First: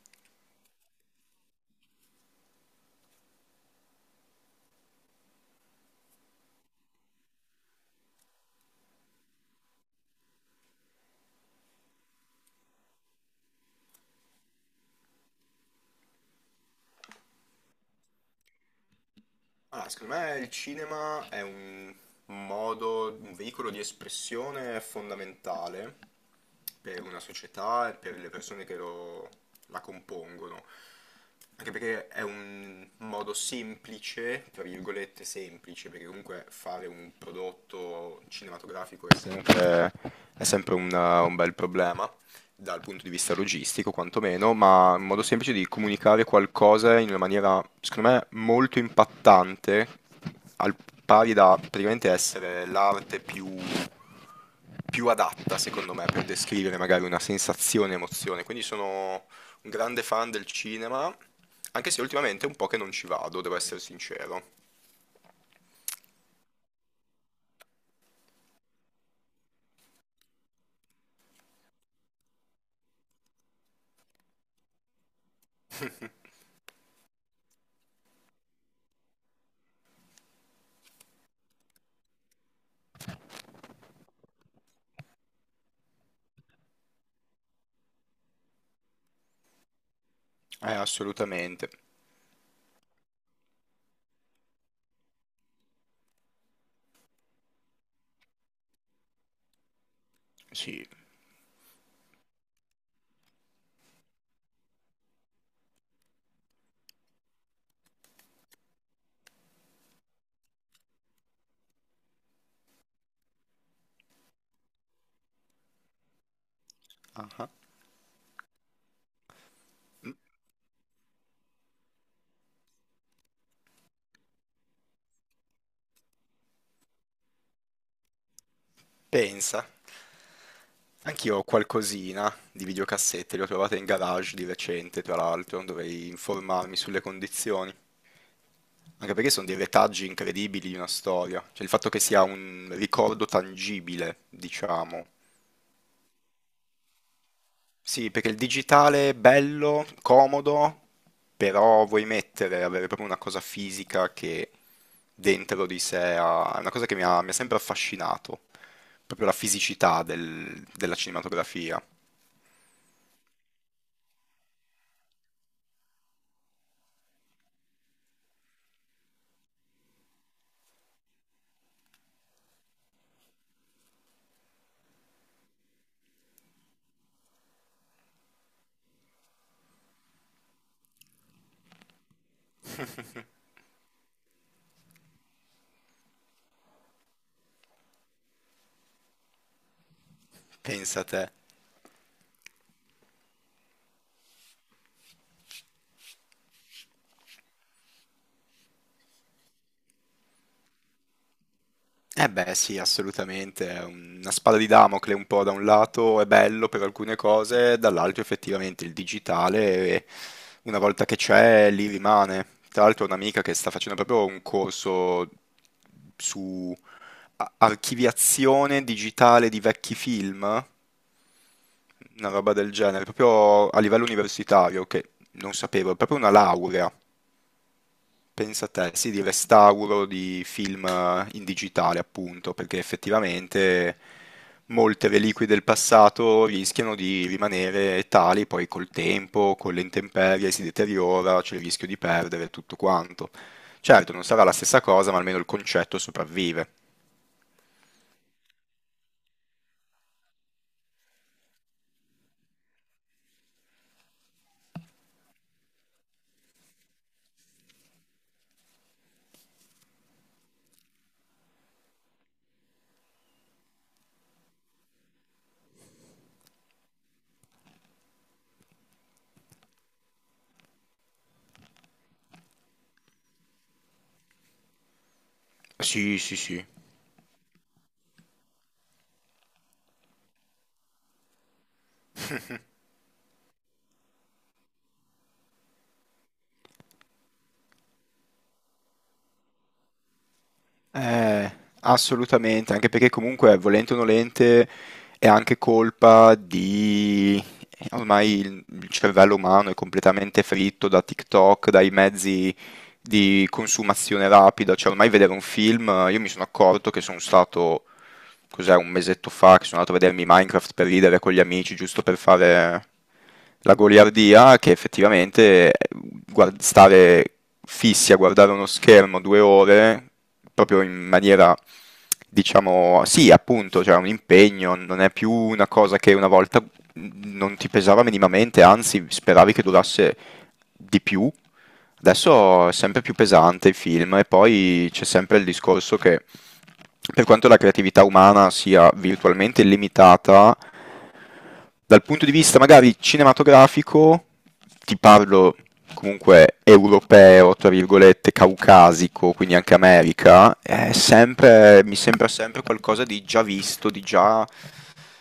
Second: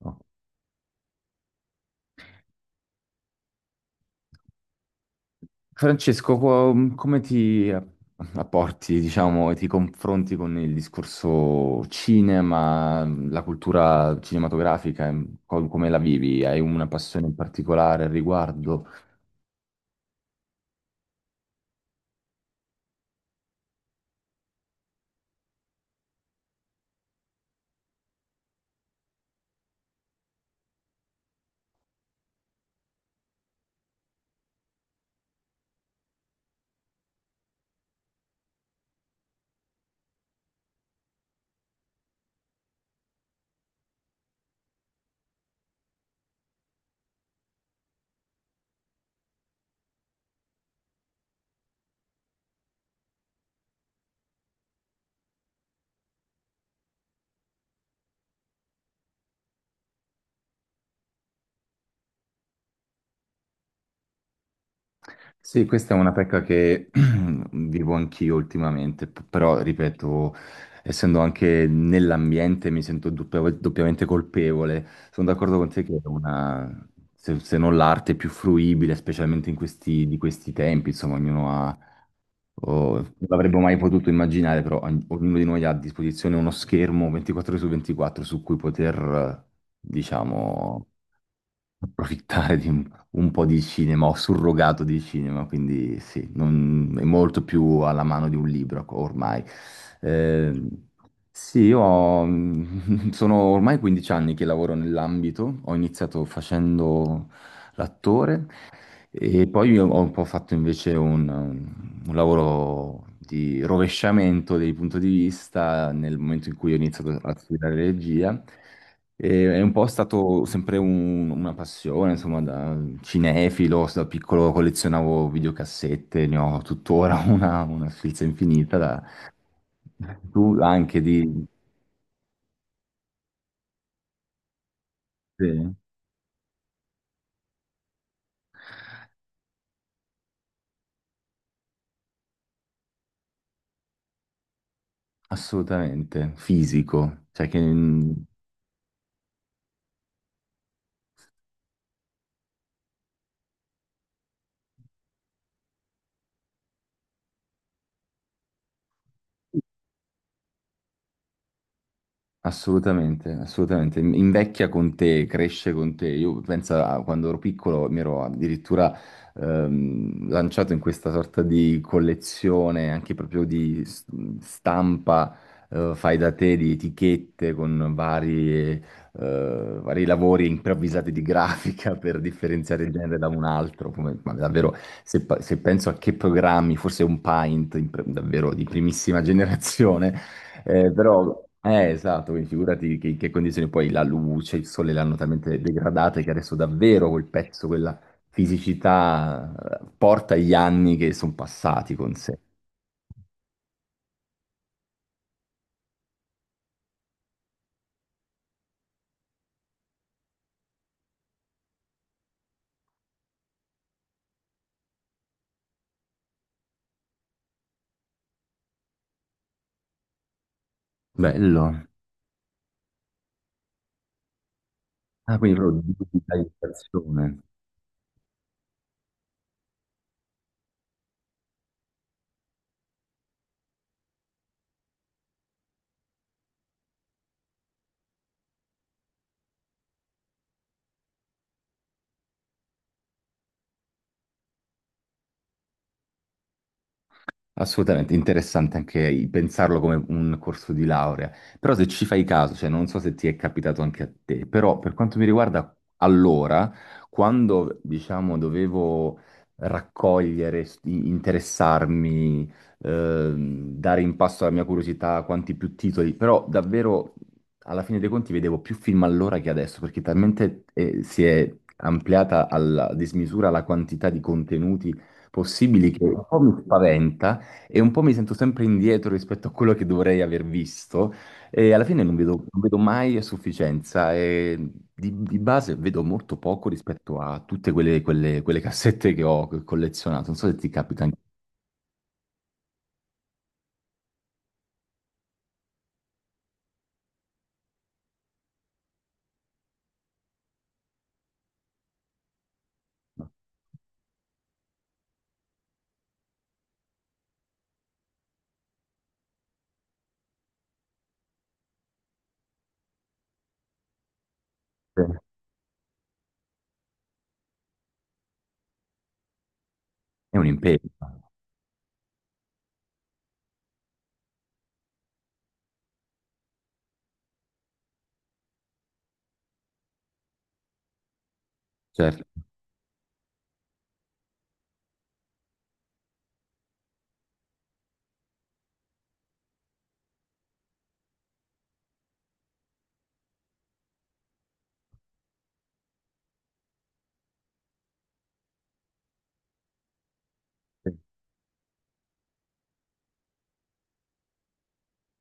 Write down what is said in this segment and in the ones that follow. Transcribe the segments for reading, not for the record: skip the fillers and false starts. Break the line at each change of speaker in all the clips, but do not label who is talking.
No. Francesco, come ti apporti, diciamo, e ti confronti con il discorso cinema, la cultura cinematografica, come la vivi? Hai una passione in particolare al riguardo?
Ah, secondo me il cinema è un modo, un veicolo di espressione fondamentale per una società e per le persone che la compongono. Anche perché è un modo semplice, tra virgolette semplice, perché comunque fare un prodotto cinematografico è sempre un bel problema dal punto di vista logistico quantomeno, ma in modo semplice di comunicare qualcosa in una maniera, secondo me, molto impattante, al pari da praticamente essere l'arte più adatta, secondo me, per descrivere magari una sensazione, emozione. Quindi sono un grande fan del cinema, anche se ultimamente è un po' che non ci vado, devo essere sincero.
Sì, questa è una pecca che vivo anch'io ultimamente, però ripeto, essendo anche nell'ambiente mi sento doppiamente colpevole. Sono d'accordo con te che è una, se non l'arte più fruibile, specialmente in questi, di questi tempi, insomma, ognuno ha, non l'avremmo mai potuto immaginare, però ognuno di noi ha a disposizione uno schermo 24 ore su 24 su cui poter, eh, diciamo,
Assolutamente.
approfittare di un po' di cinema, ho surrogato di cinema, quindi sì, è molto più alla mano di un libro ormai. Eh,
Sì.
sì, sono ormai 15 anni che lavoro nell'ambito, ho iniziato facendo l'attore e poi io ho un po' fatto invece un lavoro di rovesciamento del punto di vista nel momento in cui ho iniziato a
Ah.
studiare regia. E è un po' stato sempre una passione, insomma, da cinefilo, da piccolo collezionavo videocassette, ne ho tuttora una sfilza infinita.
Pensa.
Tu anche
Anch'io ho
di...
qualcosina di videocassette, le ho trovate in garage di recente, tra l'altro,
sì,
dovrei informarmi sulle condizioni. Anche perché sono dei retaggi incredibili di una storia, cioè il fatto che sia un ricordo tangibile, diciamo.
assolutamente, fisico, cioè che...
Sì, perché il digitale è bello, comodo, però vuoi mettere, avere proprio una cosa fisica che dentro di sé è una cosa che mi ha sempre affascinato, proprio la fisicità della cinematografia.
Assolutamente, assolutamente. Invecchia con te, cresce con te. Io penso a quando ero piccolo mi ero addirittura lanciato in questa sorta di collezione anche proprio di stampa fai da te, di etichette con vari lavori improvvisati di grafica per differenziare il genere da un altro. Come, ma davvero, se penso a che programmi, forse un Paint in davvero di primissima generazione
Pensa a te.
però, esatto, quindi figurati che condizioni, poi la luce, il sole l'hanno talmente degradata che adesso davvero quel pezzo, quella fisicità porta gli anni che sono passati con
Eh
sé.
beh, sì, assolutamente, è una spada di Damocle un po' da un lato è bello per alcune cose, dall'altro effettivamente il digitale una volta che c'è lì rimane. Tra l'altro ho un'amica che sta facendo proprio un corso su archiviazione digitale di vecchi film,
Bello.
una roba del genere, proprio a livello universitario che
Ah,
non
quindi proprio
sapevo, è proprio una laurea.
digitalizzazione.
Pensa a te, sì, di restauro di film in digitale, appunto, perché effettivamente molte reliquie del passato rischiano di rimanere tali, poi col tempo, con le intemperie si deteriora, c'è il rischio di perdere tutto quanto. Certo, non sarà la stessa cosa, ma almeno il concetto sopravvive.
Assolutamente, interessante anche pensarlo come un corso di laurea. Però se ci fai caso, cioè non so se ti è capitato anche a te, però per quanto mi riguarda, allora, quando diciamo dovevo raccogliere, interessarmi, dare in passo alla mia curiosità quanti più titoli, però davvero alla fine dei conti vedevo più film allora che adesso, perché talmente si è ampliata alla dismisura la quantità di contenuti possibili che
Sì,
un
sì,
po' mi
sì.
spaventa e un po' mi sento sempre indietro rispetto a quello che dovrei aver visto e alla fine non vedo mai a sufficienza e di base vedo molto poco rispetto a tutte quelle cassette che ho collezionato. Non so se ti capita anche
Eh, assolutamente, anche perché comunque, volente o nolente, è anche colpa Ormai il cervello umano è completamente fritto da TikTok, dai mezzi
a
di consumazione rapida, cioè ormai vedere un film, io mi sono accorto che sono stato cos'è, un mesetto fa che sono andato a vedermi Minecraft per ridere con gli amici, giusto per fare la goliardia, che
te.
effettivamente stare fissi a guardare uno schermo 2 ore,
È un impegno,
proprio in maniera, diciamo, sì, appunto, cioè un impegno, non è più una cosa che una volta non ti pesava minimamente, anzi, speravi che durasse di più.
certo,
Adesso è sempre più pesante il film e poi c'è sempre il discorso che per quanto la creatività umana sia virtualmente limitata, dal punto di vista magari cinematografico, ti parlo comunque europeo, tra virgolette, caucasico, quindi anche America, è
sì,
sempre, mi sembra sempre qualcosa di già visto, di già,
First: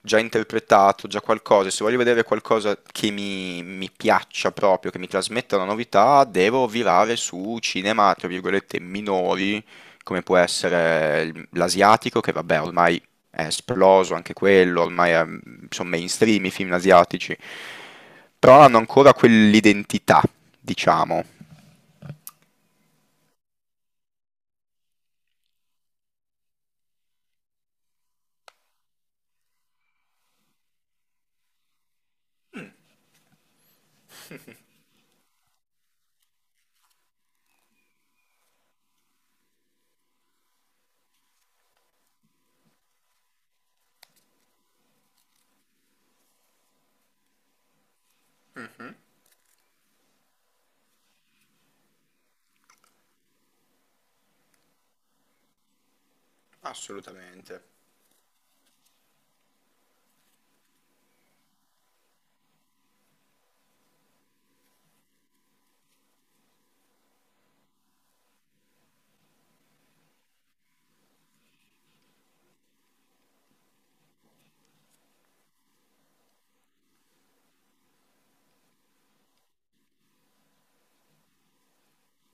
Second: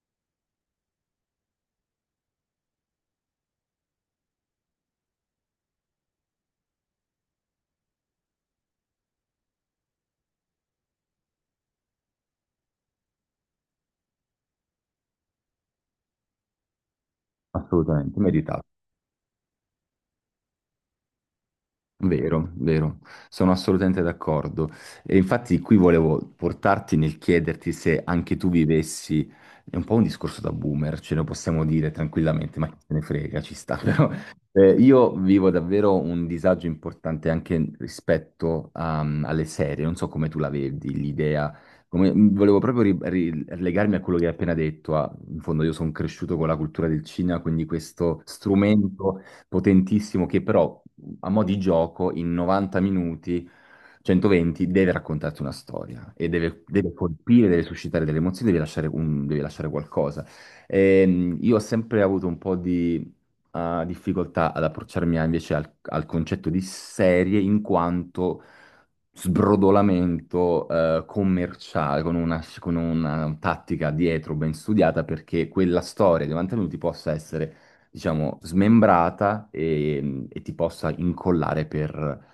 già interpretato, già qualcosa. Se voglio vedere qualcosa che mi piaccia proprio, che mi trasmetta una novità, devo virare su cinema, tra virgolette, minori come può essere l'asiatico, che vabbè ormai è esploso anche quello, ormai sono mainstream i film asiatici,
assolutamente,
però
meritato.
hanno ancora quell'identità, diciamo.
Vero, vero, sono assolutamente d'accordo. E infatti qui volevo portarti nel chiederti se anche tu vivessi, è un po' un discorso da boomer, ce lo possiamo dire tranquillamente, ma chi se ne frega, ci sta, però io vivo davvero un disagio importante anche rispetto alle serie, non so come tu la vedi, l'idea, volevo proprio legarmi a potentissimo che però a mo' di gioco in 90 minuti, 120, deve raccontarti una storia e deve colpire, deve
Assolutamente,
suscitare delle emozioni, deve lasciare, deve lasciare qualcosa. Io ho sempre avuto un po' di difficoltà ad approcciarmi invece al concetto di serie in quanto sbrodolamento commerciale, con una tattica dietro ben studiata perché quella storia di mantenuti possa essere, diciamo, smembrata e ti possa incollare per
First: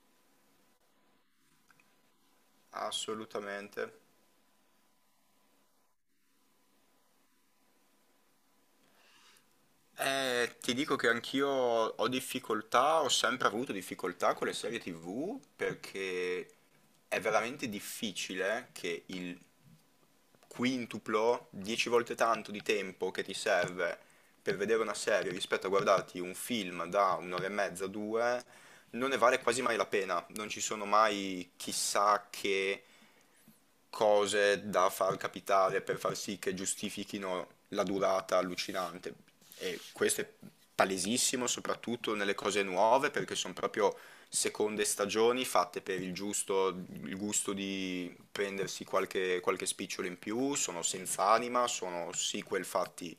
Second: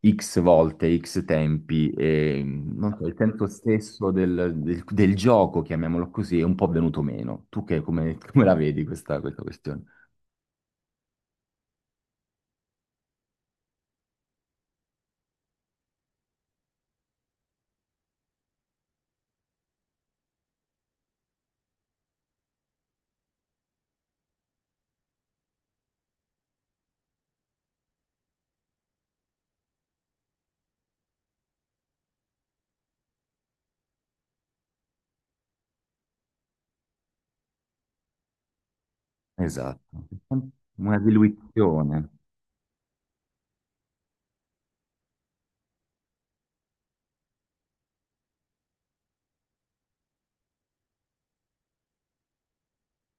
X volte, X tempi e non so, il senso
assolutamente.
stesso del gioco, chiamiamolo così, è un po' venuto meno. Tu come la vedi questa questione?
Ti dico che anch'io ho difficoltà, ho sempre avuto difficoltà con le serie TV perché è veramente difficile che il quintuplo, 10 volte tanto di tempo che ti serve per vedere una serie rispetto a guardarti un film da un'ora e mezza, due, non ne vale quasi mai la pena, non ci sono mai chissà che cose da far capitare per far sì che giustifichino la durata allucinante.
Esatto,
E questo è
una
palesissimo,
diluizione.
soprattutto nelle cose nuove, perché sono proprio seconde stagioni fatte per il gusto di prendersi qualche spicciolo in più, sono senza anima, sono sequel fatti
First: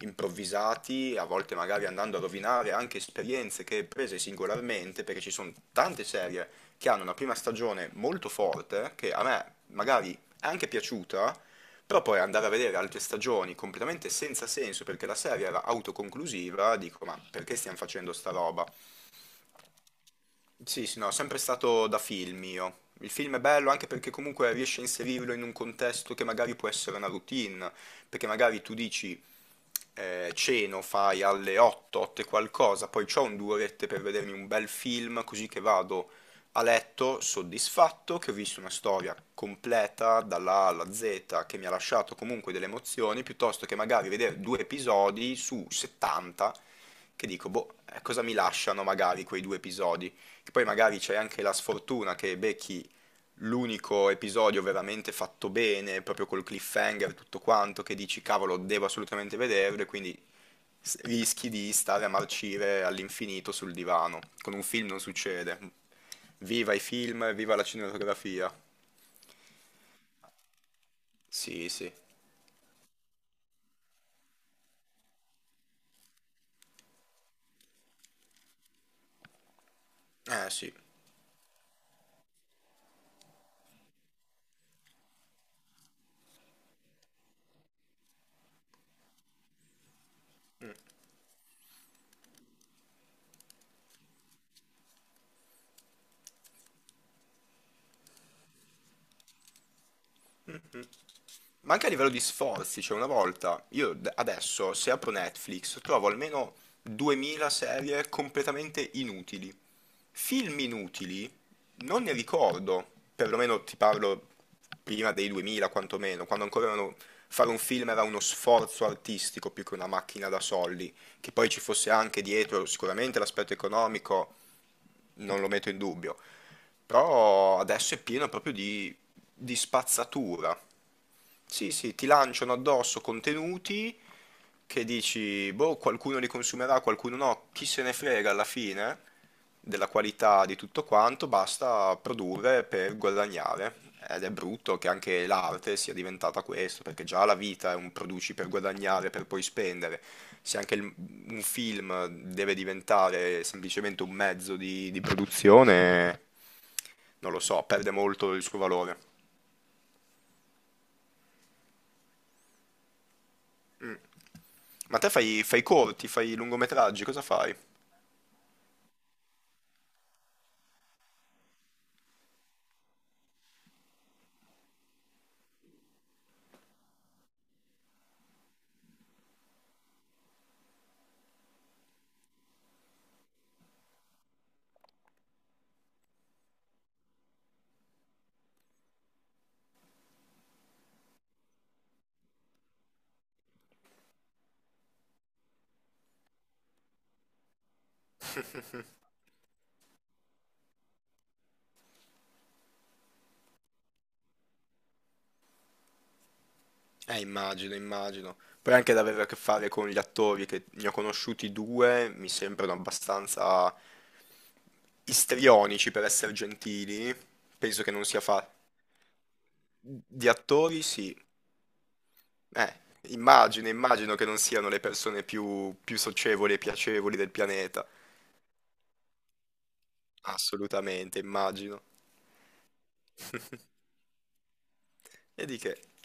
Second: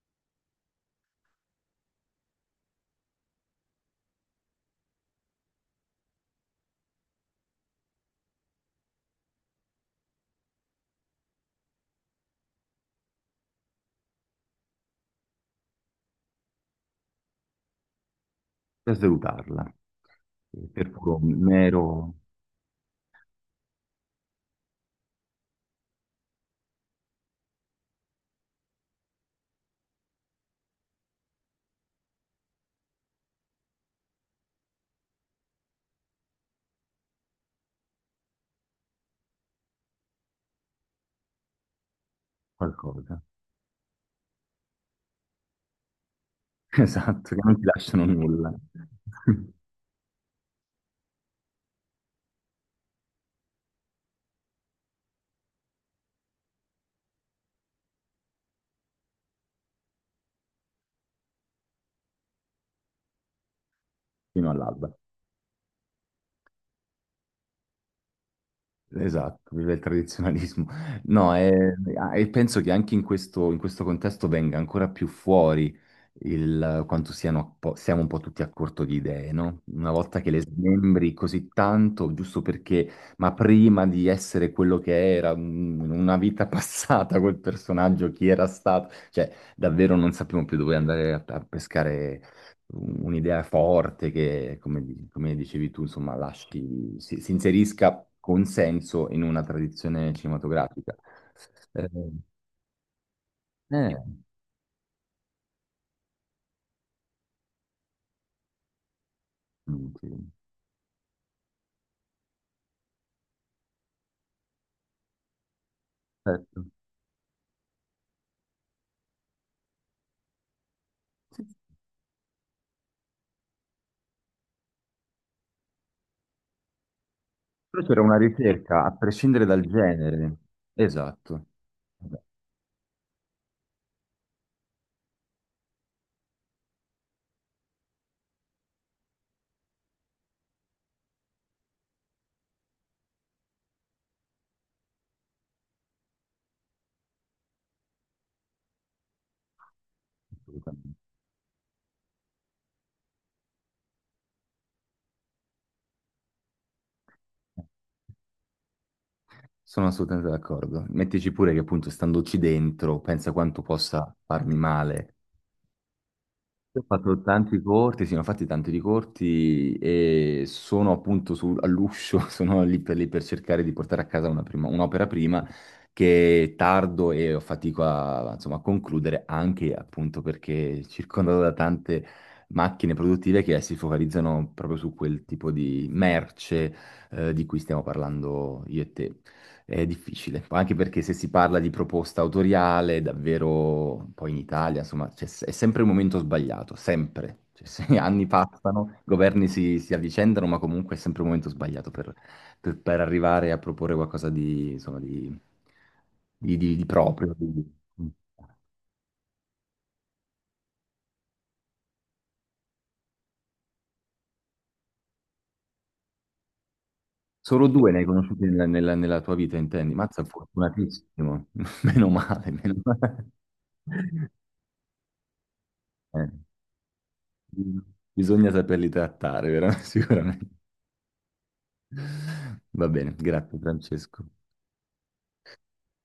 improvvisati, a volte magari andando a rovinare anche esperienze che prese singolarmente, perché ci sono tante serie che hanno una prima stagione molto forte, che a me magari è anche piaciuta, però poi andare a vedere altre stagioni completamente senza senso perché la serie era autoconclusiva, dico ma perché stiamo facendo sta roba?
Per salutarla,
Sì,
per
sì, no,
puro
sempre stato da
mero
film io. Il film è bello anche perché comunque riesce a inserirlo in un contesto che magari può essere una routine, perché magari tu dici ceno, fai alle 8, 8 e qualcosa, poi c'ho un due orette per vedermi un bel film, così che vado a letto soddisfatto, che ho visto una storia completa dalla A alla Z, che mi ha lasciato comunque delle
qualcosa.
emozioni, piuttosto che magari vedere due episodi su 70, che
Esatto, che
dico,
non ti
boh,
lasciano
cosa mi
nulla
lasciano magari quei due episodi? Che poi magari c'è anche la sfortuna che becchi l'unico episodio veramente fatto bene, proprio col cliffhanger, tutto quanto, che dici cavolo, devo assolutamente vederlo e quindi rischi di stare a marcire all'infinito sul divano.
fino
Con un film
all'alba.
non succede. Viva i film, viva la cinematografia.
Esatto, vive il tradizionalismo. No,
Sì,
e,
sì.
e penso che anche in questo contesto venga ancora più fuori il quanto siano, siamo un po' tutti a corto di idee, no? Una volta che le
Eh sì.
smembri così tanto, giusto perché, ma prima di essere quello che era, in una vita passata, quel personaggio, chi era stato, cioè davvero non sappiamo più dove andare a pescare un'idea forte che, come, come dicevi tu, insomma, lasci, si inserisca con senso in una tradizione cinematografica.
Ma anche
Eh,
a livello di sforzi, cioè una volta,
eh,
io adesso se apro Netflix trovo almeno 2000 serie completamente inutili.
mm, sì,
Film inutili non ne ricordo, perlomeno ti parlo prima dei 2000 quantomeno, quando
certo.
ancora fare un film era uno sforzo artistico più che una macchina da soldi, che
Sì,
poi
sì,
ci fosse anche dietro sicuramente l'aspetto economico, non lo metto in dubbio, però
però
adesso è
c'era una
pieno proprio
ricerca,
di
a prescindere
di
dal genere.
spazzatura.
Esatto.
Sì, sì, ti
Vabbè,
lanciano addosso contenuti che dici, boh, qualcuno li consumerà, qualcuno no, chi se ne frega alla fine della qualità di tutto quanto, basta produrre per guadagnare. Ed è brutto che anche l'arte sia diventata questo, perché già la vita è un produci per guadagnare, per poi spendere. Se anche
assolutamente.
un film deve diventare semplicemente un mezzo di produzione, non lo so, perde molto il suo valore.
Sono assolutamente d'accordo. Mettici pure che appunto, standoci dentro, pensa quanto possa farmi
Ma te
male.
fai corti, fai
Io ho
lungometraggi,
fatto
cosa fai?
tanti corti, sì, ne ho fatti tanti di corti e sono appunto all'uscio, sono lì per cercare di portare a casa una un'opera prima che tardo e ho fatico a, insomma, a concludere anche appunto perché circondato da tante macchine produttive che si focalizzano proprio su quel tipo di merce di cui stiamo parlando io e te. È difficile, poi anche perché se si parla di proposta autoriale, davvero poi in Italia, insomma, è sempre il momento sbagliato, sempre. Cioè, se anni passano, governi si avvicendano, ma comunque è sempre il momento sbagliato per arrivare a proporre qualcosa di, insomma, di proprio.
Immagino, immagino. Poi anche ad avere a che fare con gli attori, che ne ho conosciuti due, mi sembrano abbastanza istrionici per essere gentili.
Solo
Penso
due
che
ne hai
non sia
conosciuti
fa...
nella tua vita, intendi? Mazza,
Di attori, sì.
fortunatissimo. Meno male,
Eh,
meno male.
immagino, immagino che non siano le persone più
Eh,
socievoli e piacevoli del pianeta.
bisogna saperli trattare, veramente, sicuramente.
Assolutamente, immagino.
Va bene, grazie Francesco.
E di che?